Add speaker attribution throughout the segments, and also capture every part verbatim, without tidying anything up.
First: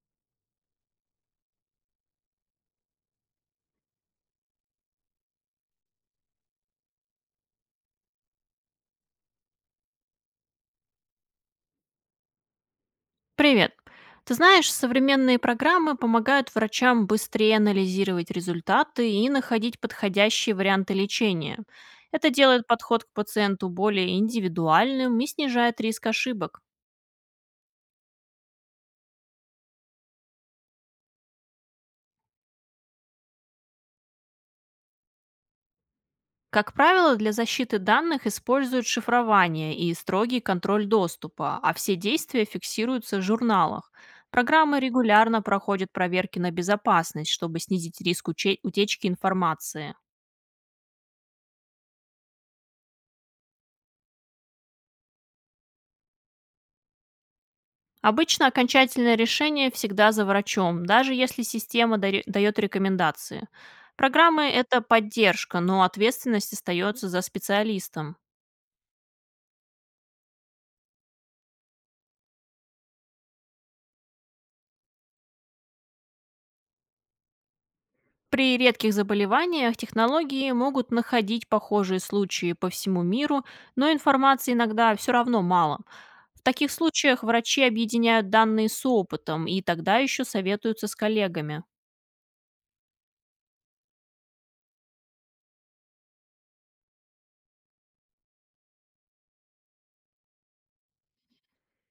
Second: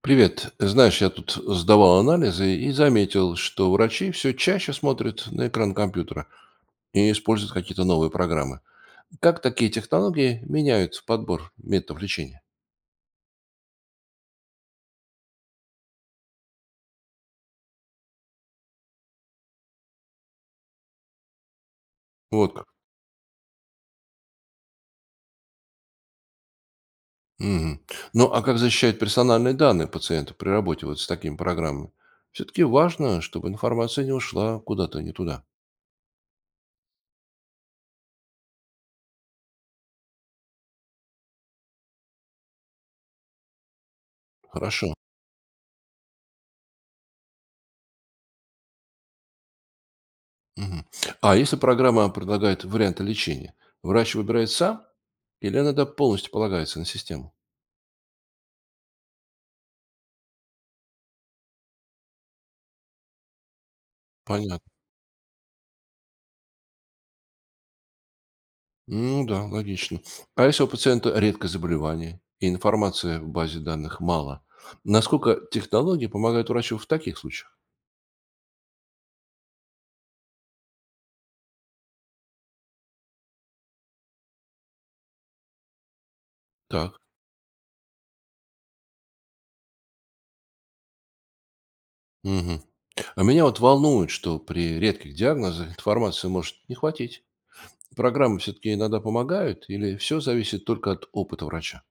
Speaker 1: Привет. Знаешь, я тут сдавал анализы и заметил, что врачи все чаще смотрят на экран компьютера и используют какие-то новые программы. Как такие технологии меняют подбор методов лечения?
Speaker 2: Привет. Ты знаешь, современные программы помогают врачам быстрее анализировать результаты и находить подходящие варианты лечения. Это
Speaker 1: Вот
Speaker 2: делает
Speaker 1: как.
Speaker 2: подход к пациенту более индивидуальным и снижает риск ошибок.
Speaker 1: Мгм. Ну, а как защищать персональные данные пациента при работе вот с такими программами? Все-таки важно, чтобы информация не ушла куда-то не туда.
Speaker 2: Как правило, для защиты данных используют шифрование и строгий контроль доступа, а все действия фиксируются в журналах. Программы
Speaker 1: Хорошо.
Speaker 2: регулярно проходят проверки на безопасность, чтобы снизить риск уче- утечки информации.
Speaker 1: Мгм. А если программа предлагает варианты лечения, врач выбирает сам или она да, полностью полагается на систему?
Speaker 2: Обычно окончательное решение всегда за врачом, даже если система дари- дает рекомендации. Программы –
Speaker 1: Понятно.
Speaker 2: это поддержка, но ответственность остается за специалистом.
Speaker 1: Ну да, логично. А если у пациента редкое заболевание и информации в базе данных мало, насколько технологии помогают врачу в таких случаях?
Speaker 2: При редких заболеваниях технологии могут находить похожие случаи по всему миру, но информации иногда все равно мало. В таких
Speaker 1: Так.
Speaker 2: случаях врачи объединяют данные с опытом и тогда еще советуются с коллегами.
Speaker 1: Мгм. А меня вот волнует, что при редких диагнозах информации может не хватить. Программы все-таки иногда помогают или все зависит только от опыта врача?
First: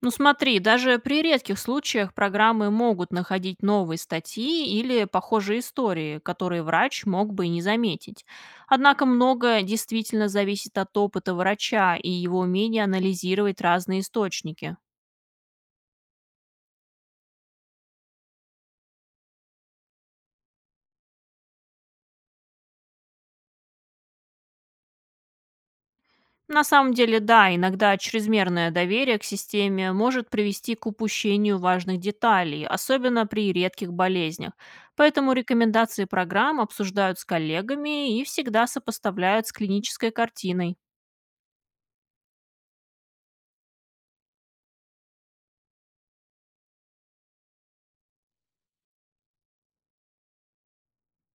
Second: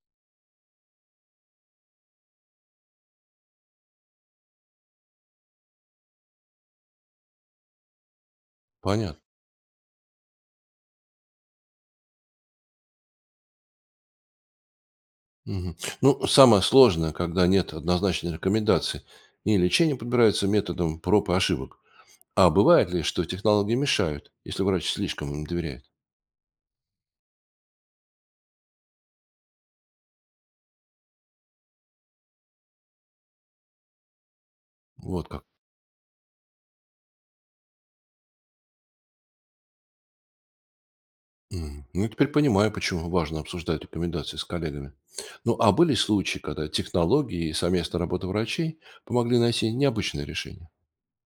Speaker 2: Ну смотри, даже при редких случаях программы могут находить новые статьи или похожие истории, которые врач мог бы и не заметить. Однако
Speaker 1: Понятно.
Speaker 2: многое действительно зависит от опыта врача и его умения анализировать разные источники.
Speaker 1: Мгм. Ну, самое сложное, когда нет однозначной рекомендации, и лечение подбирается методом проб и ошибок. А бывает ли, что технологии мешают, если врач слишком им доверяет?
Speaker 2: На самом деле, да, иногда чрезмерное доверие к системе может привести к упущению важных деталей, особенно при редких болезнях.
Speaker 1: Вот
Speaker 2: Поэтому
Speaker 1: как.
Speaker 2: рекомендации программ обсуждают с коллегами и всегда сопоставляют с клинической картиной.
Speaker 1: М, Ну, я теперь понимаю, почему важно обсуждать рекомендации с коллегами. Ну, а были случаи, когда технологии и совместная работа врачей помогли найти необычное решение?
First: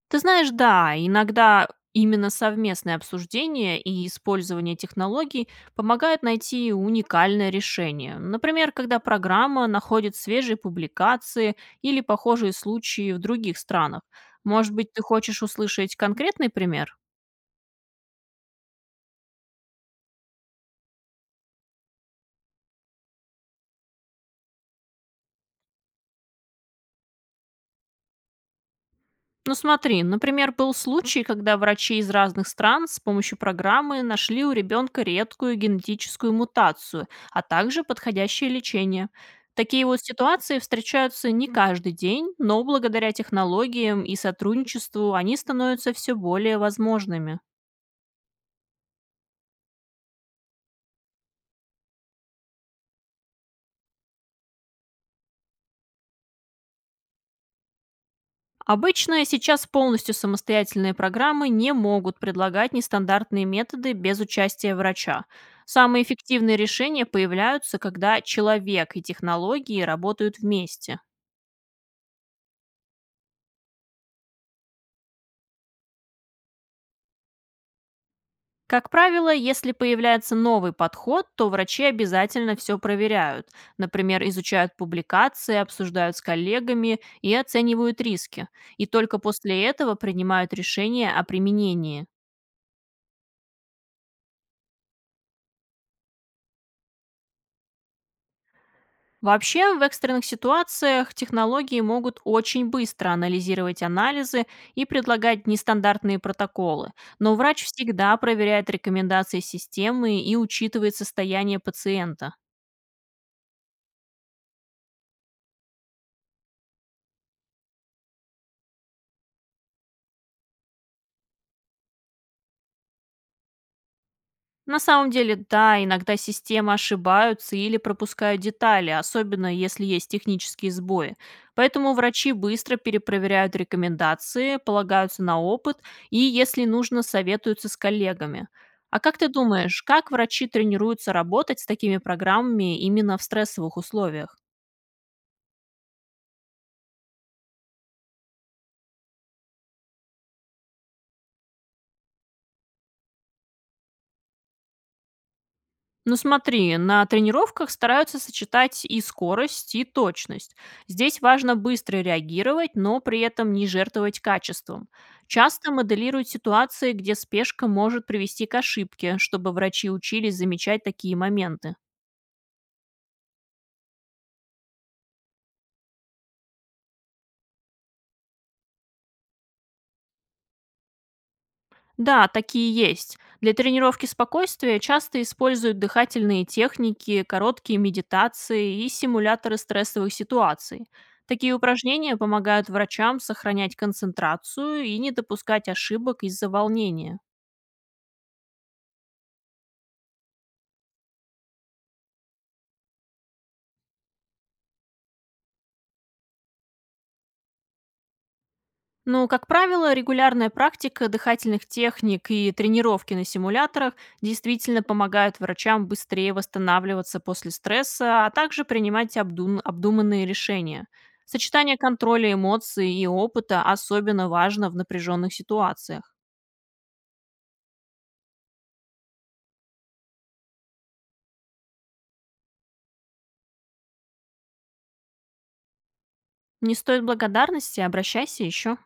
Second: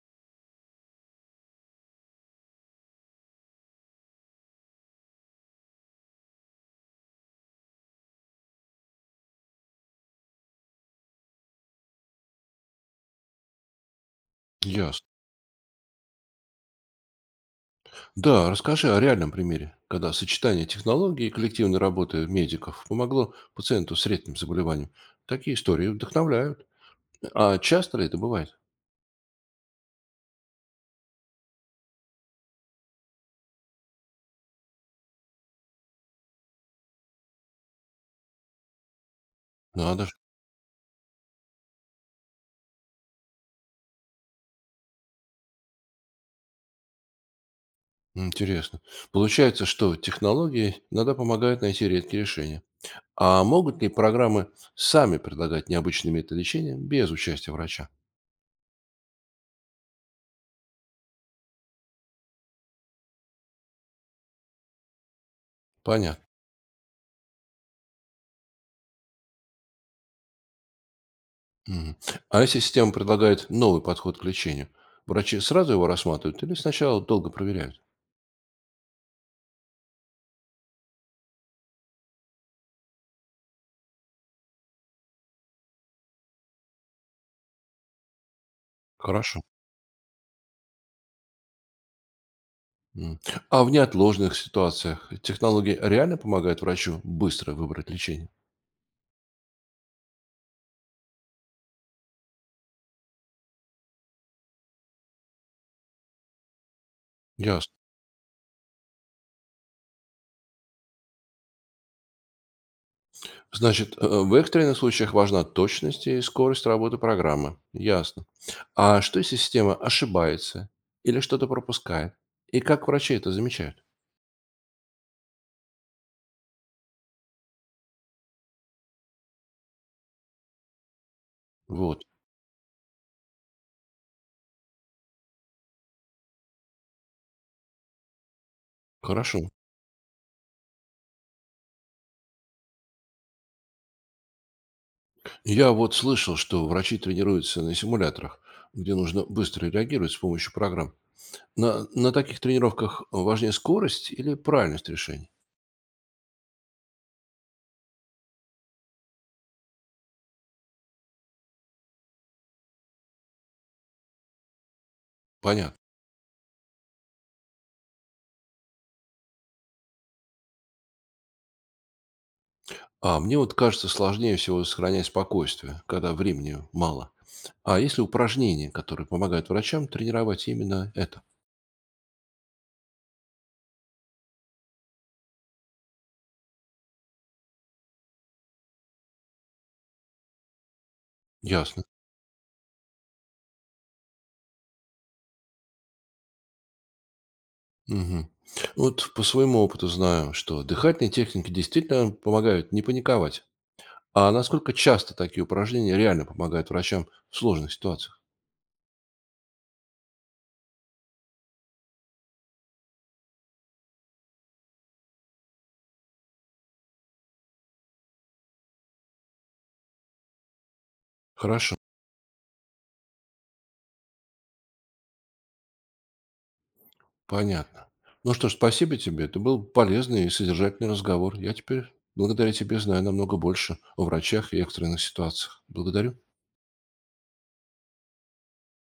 Speaker 2: Ты знаешь, да, иногда именно совместное обсуждение и использование технологий помогают найти уникальное решение. Например, когда программа находит свежие публикации или похожие случаи в других странах. Может быть, ты
Speaker 1: Ясно.
Speaker 2: хочешь услышать конкретный пример?
Speaker 1: Да, расскажи о реальном примере, когда сочетание технологий и коллективной работы медиков помогло пациенту с редким заболеванием. Такие истории вдохновляют. А часто ли это бывает?
Speaker 2: Ну смотри, например, был случай, когда врачи из разных стран с помощью программы нашли у ребенка редкую генетическую мутацию, а также подходящее лечение. Такие вот
Speaker 1: Надо же.
Speaker 2: ситуации встречаются не каждый день, но благодаря технологиям и сотрудничеству они становятся все более возможными.
Speaker 1: Интересно. Получается, что технологии иногда помогают найти редкие решения. А могут ли программы сами предлагать необычные методы лечения без участия врача?
Speaker 2: Обычно сейчас полностью самостоятельные программы не могут предлагать нестандартные методы без участия врача. Самые
Speaker 1: Понятно.
Speaker 2: эффективные решения появляются, когда человек и технологии работают вместе.
Speaker 1: Мгм. А если система предлагает новый подход к лечению, врачи сразу его рассматривают или сначала долго проверяют?
Speaker 2: Как правило, если появляется новый подход, то врачи обязательно все проверяют. Например, изучают публикации, обсуждают с коллегами и оценивают риски. И только
Speaker 1: Хорошо.
Speaker 2: после этого принимают решение о применении.
Speaker 1: М. А в неотложных ситуациях технологии реально помогают врачу быстро выбрать лечение?
Speaker 2: Вообще, в экстренных ситуациях технологии могут очень быстро анализировать анализы и предлагать нестандартные протоколы, но врач
Speaker 1: Ясно.
Speaker 2: всегда проверяет рекомендации системы и учитывает состояние пациента.
Speaker 1: Значит, э, в экстренных случаях важна точность и скорость работы программы. Ясно. А что если система ошибается или что-то пропускает? И как врачи это замечают?
Speaker 2: На самом деле, да, иногда системы ошибаются или пропускают детали, особенно если есть технические сбои. Поэтому
Speaker 1: Вот.
Speaker 2: врачи быстро перепроверяют рекомендации, полагаются на опыт и, если нужно, советуются с коллегами. А как ты
Speaker 1: Хорошо.
Speaker 2: думаешь, как врачи тренируются работать с такими программами именно в стрессовых условиях?
Speaker 1: Я вот слышал, что врачи тренируются на симуляторах, где нужно быстро реагировать с помощью программ. На, на таких тренировках важнее скорость или правильность решений?
Speaker 2: Ну смотри, на тренировках стараются сочетать и скорость, и точность. Здесь важно быстро реагировать, но при этом не жертвовать качеством. Часто
Speaker 1: Понятно.
Speaker 2: моделируют ситуации, где спешка может привести к ошибке, чтобы врачи учились замечать такие моменты.
Speaker 1: А мне вот кажется сложнее всего сохранять спокойствие, когда времени мало. А есть ли упражнения, которые помогают врачам тренировать именно это?
Speaker 2: Да, такие есть. Для тренировки спокойствия часто используют дыхательные техники, короткие медитации и симуляторы стрессовых ситуаций. Такие
Speaker 1: Ясно.
Speaker 2: упражнения помогают врачам сохранять концентрацию и не допускать ошибок из-за волнения.
Speaker 1: Мгм. Вот по своему опыту знаю, что дыхательные техники действительно помогают не паниковать. А насколько часто такие упражнения реально помогают врачам в сложных ситуациях?
Speaker 2: Ну, как правило, регулярная практика дыхательных техник и тренировки на симуляторах действительно помогают врачам быстрее восстанавливаться после стресса, а также принимать обдун- обдуманные решения.
Speaker 1: Хорошо,
Speaker 2: Сочетание контроля эмоций и опыта особенно важно в напряженных ситуациях.
Speaker 1: понятно. Ну что ж, спасибо тебе. Это был полезный и содержательный разговор. Я теперь благодаря тебе знаю намного больше о врачах и экстренных ситуациях. Благодарю.
Speaker 2: Не стоит благодарности, обращайся еще.